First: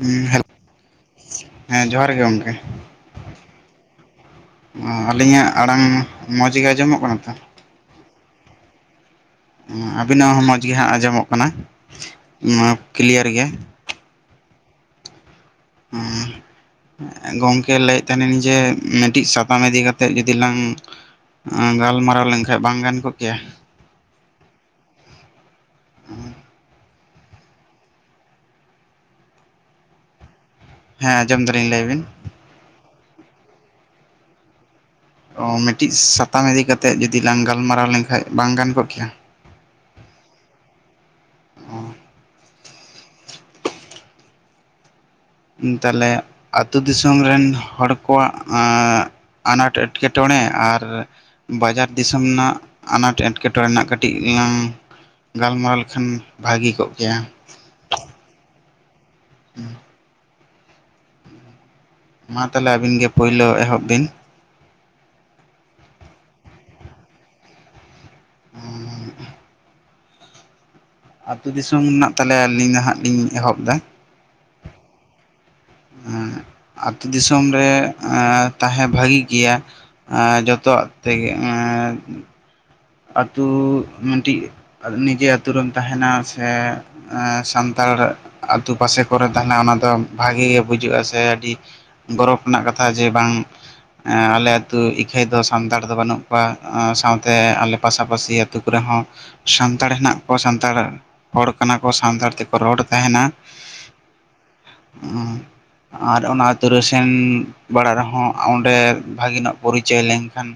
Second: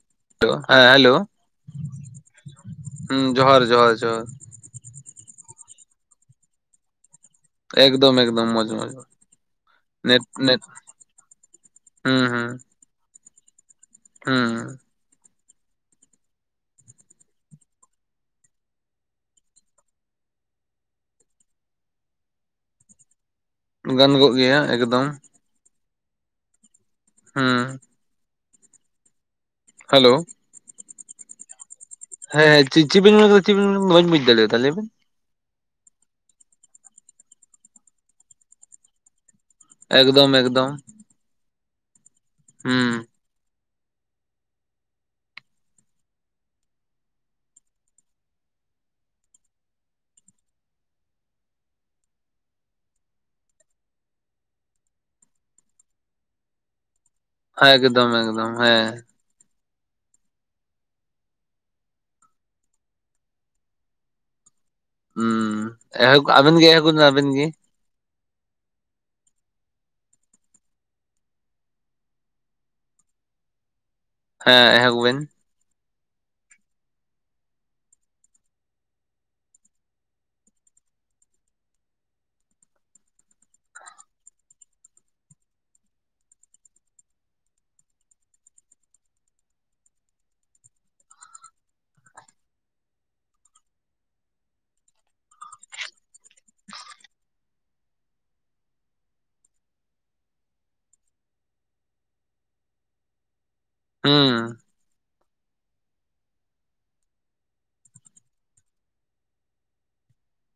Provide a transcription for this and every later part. ᱦᱩᱸ ᱦᱮᱞᱳ, ᱦᱮᱸ ᱦᱮᱞᱳ ᱦᱮᱸ ᱡᱚᱦᱟᱨ ᱜᱮ ᱜᱚᱝᱠᱮ᱾ ᱦᱩᱸ ᱡᱚᱦᱟᱨ ᱡᱚᱦᱟᱨ ᱡᱚᱦᱟᱨ ᱟᱹᱞᱤᱧᱟᱜ ᱟᱲᱟᱝ ᱢᱚᱸᱡᱽ ᱜᱮ ᱟᱸᱡᱚᱢᱚᱜ ᱠᱟᱱᱟ ᱛᱚ‍? ᱮᱠᱫᱚᱢ, ᱮᱠᱫᱚᱢ ᱢᱚᱡ, ᱢᱚᱡ᱾ ᱟᱹᱵᱤᱱᱟᱜ ᱦᱚᱸ ᱢᱚᱡᱽ ᱜᱮ ᱦᱟᱸᱜ ᱟᱸᱡᱚᱢᱚᱜ ᱠᱟᱱᱟ ᱦᱩᱸ ᱠᱞᱤᱭᱟᱨ ᱜᱮ᱾ ᱦᱩᱸᱻ ᱦᱩᱸ᱾ ᱜᱚᱢᱠᱮ ᱞᱟᱹᱭᱮᱫ ᱛᱟᱦᱮ ᱤᱧ ᱡᱮ ᱢᱤᱫᱴᱤᱡ ᱥᱟᱛᱟᱢ ᱤᱫᱤ ᱠᱟᱛᱮᱫ ᱡᱩᱫᱤ ᱞᱟᱝ ᱜᱟᱞᱢᱟᱨᱟᱣ ᱞᱮᱱᱠᱷᱟᱡ ᱵᱟᱝ ᱜᱟᱱ ᱠᱚᱜ ᱠᱮᱭᱟ? ᱜᱟᱱ ᱠᱚᱜ ᱜᱮᱭᱟ ᱮᱠᱫᱚᱢ᱾ [unintelligible] ᱦᱩᱸ᱾ ᱦᱮᱞᱳ᱾ ᱦᱮᱸ ᱟᱢᱚᱢ ᱫᱟᱞᱤᱧ ᱞᱟᱹᱭ ᱵᱤᱱ᱾ ᱦᱮᱸ ᱦᱮᱸ ᱪᱤᱜ ᱵᱤᱱ- ᱪᱤᱜ ᱵᱤᱱ ᱢᱮᱱ ᱠᱮᱫᱟ ᱵᱟᱹᱧ ᱵᱩᱡᱽ ᱫᱟᱲᱮᱭᱟᱫᱟ ᱞᱟᱹᱭ ᱵᱮᱱ? ᱚ ᱢᱤᱫᱴᱤᱡ ᱥᱟᱛᱟᱢ ᱤᱫᱤ ᱠᱟ ᱠᱟᱛᱮᱜ ᱡᱩᱫᱤ ᱞᱟᱝ ᱜᱟᱞᱢᱟᱨᱟᱣ ᱞᱮᱱᱠᱷᱟᱡ ᱵᱟᱝ ᱜᱟᱱ ᱠᱚᱜ ᱠᱮᱭᱟ? ᱮᱠᱫᱚᱢ, ᱮᱠᱫᱚᱢ᱾ ᱚ᱾ ᱦᱩᱸᱻ ᱛᱟᱦᱞᱮ ᱟᱹᱛᱩ ᱫᱤᱥᱚᱢ ᱨᱮᱱ ᱦᱚᱲ ᱠᱚᱣᱟᱜ ᱟᱱᱟᱴ ᱮᱴᱠᱮᱴᱚᱬᱮ ᱟᱨ ᱵᱟᱡᱟᱨ ᱫᱤᱥᱚᱢ ᱨᱮᱱᱟᱜ ᱟᱱᱟᱴ ᱮᱴᱠᱮᱴᱚᱬᱮ ᱨᱮᱱᱟᱜ ᱠᱟᱹᱴᱤᱡ ᱞᱟᱝ ᱜᱟᱞᱢᱟᱨᱟᱣ ᱞᱮᱠᱷᱟᱱ ᱵᱷᱟᱹᱜᱮ ᱠᱚᱜ ᱠᱮᱭᱟ᱾ ᱮᱠᱫᱚᱢ, ᱮᱠᱫᱚᱢ ᱦᱮᱸ᱾ [inaudible] ᱢᱟ ᱛᱟᱦᱚᱞᱮ ᱟᱹᱵᱤᱱ ᱜᱮ ᱯᱳᱭᱞᱳ ᱮᱦᱚᱵ ᱵᱤᱱ᱾ ᱦᱩᱸ [unintelligible] ᱟᱹᱵᱤᱱ ᱜᱮ [unintelligible] ᱟᱹᱵᱤᱱ ᱜᱮ᱾ [inaudible] ᱟᱛᱩ ᱫᱤᱥᱚᱢ ᱨᱮᱱᱟᱜ ᱛᱟᱦᱞᱮ ᱟᱹᱞᱤᱧ ᱱᱟᱦᱟᱸᱜ ᱞᱤᱧ ᱮᱦᱚᱵ ᱫᱟ᱾ ᱦᱮᱸ ᱮᱦᱚᱵ ᱵᱮᱱ᱾ ᱟᱛᱩ ᱫᱤᱥᱚᱢ ᱨᱮ ᱛᱟᱦᱮᱸ ᱵᱷᱟᱹᱜᱤ ᱜᱮᱭᱟ᱾ ᱡᱚᱛᱚᱣᱟᱜ ᱛᱮᱜᱮ ᱮᱻ ᱟᱛᱩ ᱢᱤᱫᱴᱤᱡ ᱱᱤᱡᱮ ᱟᱛᱳ ᱨᱮᱢ ᱛᱟᱦᱮᱱᱟ ᱥᱮ ᱥᱟᱱᱛᱟᱲ ᱟᱛᱩ ᱯᱟᱥᱮ ᱠᱚᱨᱮ ᱛᱟᱦᱮᱱᱟ ᱚᱱᱟ ᱫᱚ ᱵᱷᱟᱜᱤ ᱜᱮ ᱵᱩᱡᱩᱜᱼᱟ ᱥᱮ ᱟᱹᱰᱤ ᱜᱚᱨᱚᱵᱽ ᱨᱮᱱᱟᱜ ᱠᱟᱛᱷᱟ ᱡᱮ ᱵᱟᱝ ᱟᱞᱮ ᱟᱹᱛᱩ ᱤᱠᱷᱟᱹᱭ ᱫᱚ ᱥᱟᱱᱛᱟᱲ ᱫᱚ ᱵᱟᱹᱱᱩᱜ ᱠᱚᱣᱟ ᱥᱟᱶ ᱛᱮ ᱟᱞᱮ ᱯᱟᱥᱟ-ᱯᱟᱥᱤ ᱟᱹᱛᱩ ᱠᱚᱨᱮ ᱦᱚᱸ ᱥᱟᱱᱛᱟᱲ ᱦᱮᱱᱟᱜ ᱠᱚᱣᱟ ᱥᱟᱱᱛᱟᱲ ᱦᱚᱲ ᱠᱟᱱᱟ ᱠᱚ ᱥᱟᱱᱛᱟᱲ ᱛᱮᱠᱚ ᱨᱚᱲ ᱛᱟᱦᱮᱱᱟ᱾ ᱦᱩᱸᱻ ᱟᱨ ᱚᱱᱟ ᱟᱹᱛᱳ ᱨᱮ ᱥᱮᱱ ᱵᱟᱲᱟᱜ ᱨᱮᱦᱚᱸ ᱚᱸᱰᱮ ᱵᱷᱟᱜᱤ ᱧᱚᱜ ᱯᱚᱨᱤᱪᱚᱭ ᱞᱮᱱ ᱠᱷᱟᱱᱼᱼ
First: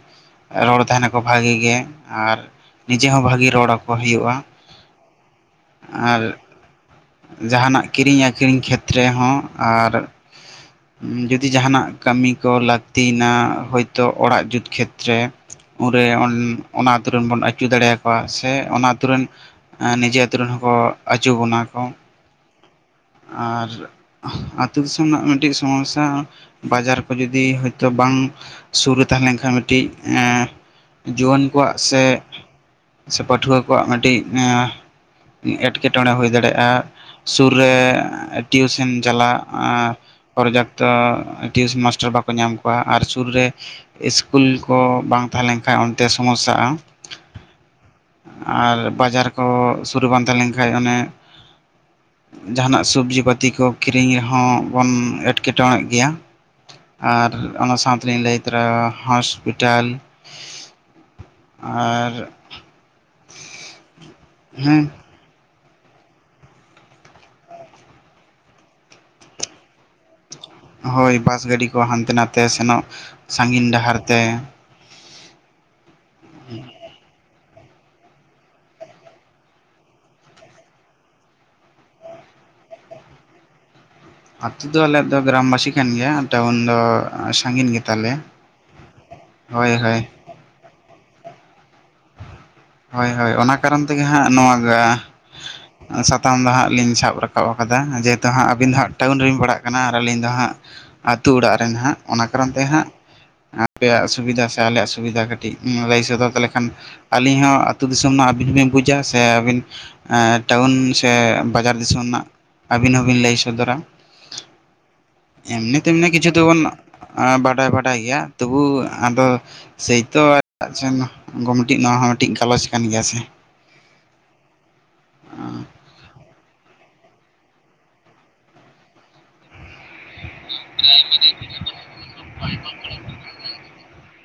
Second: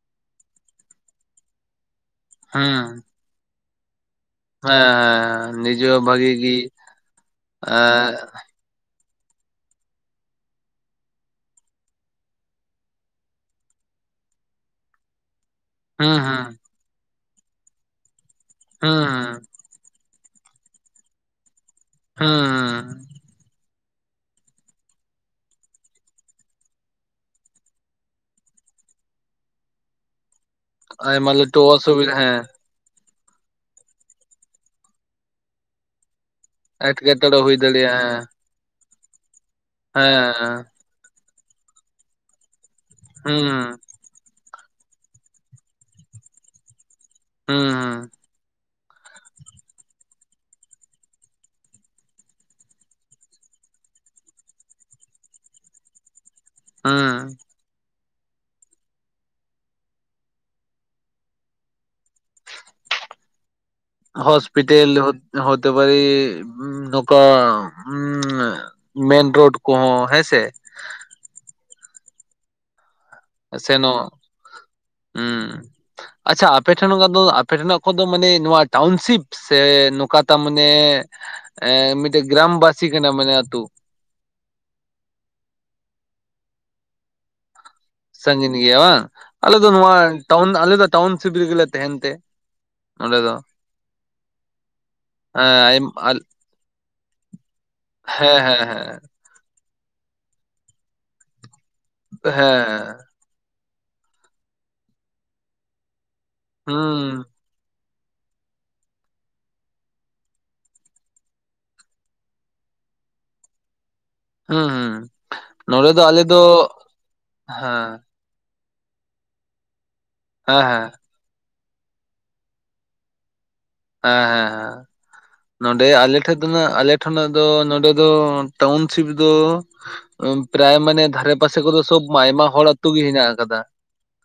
ᱨᱚᱲ ᱛᱟᱦᱮᱱᱟᱠᱚ ᱵᱷᱟᱹᱜᱤ ᱜᱮ ᱟᱨ ᱦᱩᱸ ᱱᱤᱡᱮ ᱦᱚᱸ ᱵᱷᱟᱹᱜᱤ ᱨᱚᱲ ᱟᱠᱚ ᱦᱩᱭᱩᱜᱼᱟ᱾ ᱦᱮᱸ ᱦᱮᱸ ᱱᱤᱡᱮ ᱵᱷᱟᱜᱤ ᱟᱨ ᱜᱮ ᱮᱸᱻ ᱵᱷᱤᱛ ᱨᱮᱦᱚᱸ ᱟᱨᱼᱼ ᱡᱩᱚᱫᱤ ᱡᱟᱦᱱᱟᱜ ᱠᱟᱹᱢᱤ ᱠᱚ ᱞᱟᱹᱠᱛᱤᱭᱮᱱᱟ ᱦᱚᱳᱭᱛᱳ ᱚᱲᱟᱜ ᱡᱩᱛ ᱠᱷᱮᱛᱨᱮᱼᱼ ᱩᱱᱨᱮ ᱦᱩᱸ ᱦᱩᱸ ᱚᱱᱟᱛ ᱨᱮᱱ ᱵᱚᱱ ᱟᱹᱪᱩ ᱫᱟᱲᱮ ᱭᱟᱠᱚᱣᱟ ᱥᱮ ᱚᱱᱟ ᱟᱹᱛᱳ ᱨᱮᱱᱼᱼ ᱦᱩᱸ ᱱᱤᱡᱮ ᱟᱛᱳ ᱨᱮᱱ ᱦᱚᱸᱠᱚ ᱟᱹᱪᱩ ᱵᱚᱱᱟ ᱠᱚ᱾ ᱦᱮᱸᱼᱼ ᱟᱨᱼᱼ ᱛᱳ ᱫᱤᱥᱚᱢ ᱨᱮᱱᱟᱜ ᱢᱤᱫᱴᱮᱱ ᱥᱚᱢᱚᱥᱟ ᱵᱟᱡᱟᱨ ᱠᱚ ᱡᱚᱫᱤ ᱦᱚᱳᱭᱛᱳ ᱵᱟᱝᱼᱼ ᱥᱩᱨ ᱨᱮ ᱛᱟᱦᱮᱸᱞᱱᱠᱷᱟᱱ ᱢᱤᱫᱴᱤᱡ ᱮᱸᱻ ᱟᱭᱟ ᱞᱮᱠᱟᱼᱼ ᱟᱠᱚᱣᱟᱜ ᱥᱮᱼᱼ ᱥᱮ ᱯᱟᱹᱴᱷᱩᱣᱟᱹ ᱠᱚᱣᱟᱜ ᱢᱤᱫᱴᱤᱡ ᱮᱴᱠᱮᱴᱚᱬᱮ ᱦᱩᱭ ᱫᱟᱲᱮᱭᱟᱜᱼᱟ᱾ ᱮᱴᱠᱮᱴᱚᱬᱮ ᱥᱩᱨ ᱦᱩᱭ ᱨᱮᱼᱼ ᱫᱟᱲᱮᱭᱟᱜᱼᱟ ᱦᱮᱸ ᱴᱤᱩᱥᱮᱱ ᱪᱟᱞᱟᱜ ᱯᱨᱚᱨᱚᱡᱟᱠᱛᱚ ᱴᱤᱭᱩᱥᱚᱱ ᱢᱟᱥᱴᱟᱨ ᱵᱟᱠᱚ ᱧᱟᱢ ᱠᱚᱼᱼ ᱟᱨ ᱥᱩᱨ ᱨᱮ ᱤᱥᱠᱩᱞ ᱠᱚ ᱵᱟᱝ ᱛᱟᱦᱮᱸ ᱞᱮᱱᱠᱷᱟᱡ ᱚᱱᱛᱮ ᱥᱚᱢᱚᱥᱟᱜᱼᱟ᱾ ᱦᱩᱸ ᱦᱩᱸ ᱟᱨ ᱵᱟᱡᱟᱨ ᱠᱚ ᱥᱩᱨ ᱨᱮ ᱵᱟᱝ ᱛᱟᱦᱮᱸ ᱞᱮᱱ ᱠᱷᱟᱡ ᱚᱱᱮᱼᱼ ᱡᱟᱦᱟᱱᱟᱜ ᱥᱚᱵᱡᱤ ᱯᱟᱹᱛᱤ ᱠᱚ ᱠᱤᱨᱤᱧ ᱨᱮᱦᱚᱸ ᱵᱚᱱ ᱮᱴᱠᱮ ᱴᱚᱬᱮᱜ ᱜᱮᱭᱟ? ᱟᱨ ᱚᱱᱟ ᱥᱟᱶ ᱛᱮᱞᱤᱧ ᱞᱟᱹᱭ ᱛᱚᱨᱟ ᱦᱚᱥᱯᱤᱴᱟᱞ ᱟᱨᱼᱼ ᱦᱚᱥᱯᱤᱴᱮᱞ ᱦᱚᱛᱮ ᱯᱟᱨᱮᱼᱼ ᱱᱚᱱᱠᱟ ᱦᱩᱢ ᱢᱮᱱ ᱨᱳᱰ ᱠᱚᱦᱚᱸ ᱦᱮᱸᱥᱮ ᱦᱳᱭ ᱵᱟᱥ ᱜᱟᱹᱰᱤ ᱠᱚ ᱦᱟᱱᱛᱮ ᱱᱟᱛᱮ ᱥᱮᱱᱚᱜ ᱥᱟᱺᱜᱤᱧ ᱰᱟᱦᱟᱨ ᱥᱮᱱᱚᱜ ᱛᱮ ᱩᱸ ᱟᱪᱪᱷᱟ ᱟᱯᱮ ᱴᱷᱮᱱ ᱫᱚ ᱟᱯᱮ ᱴᱷᱮᱱᱟᱜ ᱠᱚᱫᱚ ᱢᱟᱱᱮ ᱱᱚᱣᱟ ᱴᱟᱣᱩᱱᱥᱤᱯ ᱥᱮ ᱱᱚᱝᱠᱟ ᱛᱟ ᱢᱟᱱᱮ ᱮ ᱢᱤᱫᱴᱮᱡ ᱜᱨᱟᱢ ᱵᱟᱥᱤ ᱠᱟᱱᱟ ᱢᱟᱱᱮ ᱟᱛᱳ᱾ ᱟᱛᱳ ᱫᱚ ᱟᱞᱮᱭᱟᱜ ᱫᱚ ᱜᱨᱟᱢᱵᱟᱥᱤ ᱠᱟᱱ ᱜᱮᱭᱟ ᱴᱟᱣᱩᱱ ᱫᱚ ᱥᱟᱹᱜᱤᱧ ᱜᱮ ᱥᱟᱜᱤᱱ ᱜᱮᱭᱟ ᱵᱟ ᱟᱞᱮ ᱫᱚ ᱱᱚᱣᱟ ᱦᱳᱭ ᱴᱟᱣᱩᱱ ᱟᱞᱮ ᱫᱚ ᱴᱟᱣᱩᱱ ᱥᱤᱵ ᱨᱮᱜᱮ ᱞᱮ ᱛᱮᱦᱮᱱ ᱛᱮᱼᱼ ᱦᱳᱭ ᱦᱳᱭ ᱚᱱᱟ ᱠᱟᱨᱚᱱ ᱛᱮᱜᱮ ᱦᱟᱸᱜ ᱱᱚᱣᱟ ᱦᱮᱸ ᱟᱭᱢ- ᱟᱞ- ᱥᱟᱛᱟᱢ ᱫᱚ ᱦᱟᱸᱜ ᱞᱤᱧ ᱥᱟᱵ ᱨᱟᱠᱟᱵ ᱨᱟᱠᱟᱵ ᱟᱠᱟᱫᱟ ᱡᱮᱦᱮᱛᱩ ᱦᱮᱸ ᱦᱟᱸᱜ ᱦᱮᱸ ᱟᱵᱤᱱ ᱫᱚ ᱦᱟᱸᱜ ᱦᱮᱸ ᱴᱟᱣᱩᱱ ᱨᱮᱧ ᱯᱟᱲᱟᱜ ᱠᱟᱱᱟ ᱟᱨ ᱟᱹᱞᱤᱧ ᱫᱚ ᱦᱟᱸᱜ ᱟᱹᱛᱳ ᱚᱲᱟᱜ ᱨᱮᱱ ᱦᱟᱸᱜᱼᱼ ᱚᱱᱟ ᱠᱟᱨᱚᱱ ᱛᱮ ᱦᱟᱸᱜ ᱦᱮᱸ ᱟᱯᱮᱭᱟᱜ ᱥᱩᱵᱤᱫᱟ ᱥᱮ ᱟᱞᱮᱭᱟᱜ ᱥᱩᱵᱤ ᱫᱷᱟ ᱠᱟᱹᱴᱤᱡ ᱞᱟᱹᱭ ᱥᱚᱫᱚᱨ ᱛᱟᱞᱮ ᱠᱷᱟᱱ ᱠᱷᱟᱱ ᱦᱩᱸ ᱟᱹᱞᱤᱧ ᱦᱚᱸ ᱟᱹᱛᱩ ᱫᱤᱥᱚᱢ ᱨᱮᱱᱟᱜ ᱟᱹᱵᱤᱱ ᱵᱤᱱ ᱵᱩᱡᱟ ᱥᱮ ᱟᱹᱵᱤᱱ ᱴᱟᱣᱩᱱ ᱥᱮ ᱵᱟᱡᱟᱨ ᱫᱤᱥᱚᱢ ᱨᱮᱱᱟᱜ ᱟᱹᱵᱤᱱ ᱦᱚᱸᱵᱤᱱ ᱞᱟᱹᱭ ᱥᱚᱫᱚᱨᱟ᱾ ᱦᱩᱸ ᱦᱩᱸ ᱮᱢᱱᱤ ᱱᱚᱸᱰᱮ ᱫᱚ ᱛᱮᱢᱱᱤ ᱟᱞᱮ ᱠᱤᱪᱷᱩ ᱫᱚ ᱫᱚᱵᱚᱱ ᱵᱟᱰᱟᱭ ᱵᱟᱰᱟᱭ ᱦᱮᱸ ᱜᱮᱭᱟ᱾ ᱛᱚᱵᱩ ᱟᱫᱚ ᱥᱮᱭᱛᱚ ᱦᱮᱸ ᱮᱴᱟᱜ ᱦᱮᱸ ᱥᱮᱱ ᱢᱤᱫᱴᱮᱱ ᱱᱚᱣᱟ ᱦᱚᱸ ᱢᱤᱫᱴᱤᱡ ᱜᱟ ᱞᱚᱪ ᱠᱟᱱ ᱜᱮᱭᱟ ᱥᱮ? ᱦᱮᱸ ᱦᱮᱸ ᱦᱮᱸ ᱱᱚᱰᱮ ᱟᱞᱮ ᱴᱷᱮᱡ ᱫᱚ ᱟᱞᱮ ᱴᱷᱮᱱᱟᱜ ᱫᱚ ᱱᱚᱰᱮ ᱫᱚ ᱴᱟᱣᱩᱱ ᱥᱤᱯ ᱫᱚ ᱯᱨᱟᱭ ᱢᱟᱱᱮ ᱫᱷᱟᱨᱮ ᱯᱟᱥᱮ ᱠᱚᱫᱚ ᱥᱚᱵ ᱟᱭᱢᱟ ᱦᱚᱲ ᱟᱹᱛᱩ ᱜᱮ ᱦᱮᱱᱟᱜ ᱟᱠᱟᱫᱟ᱾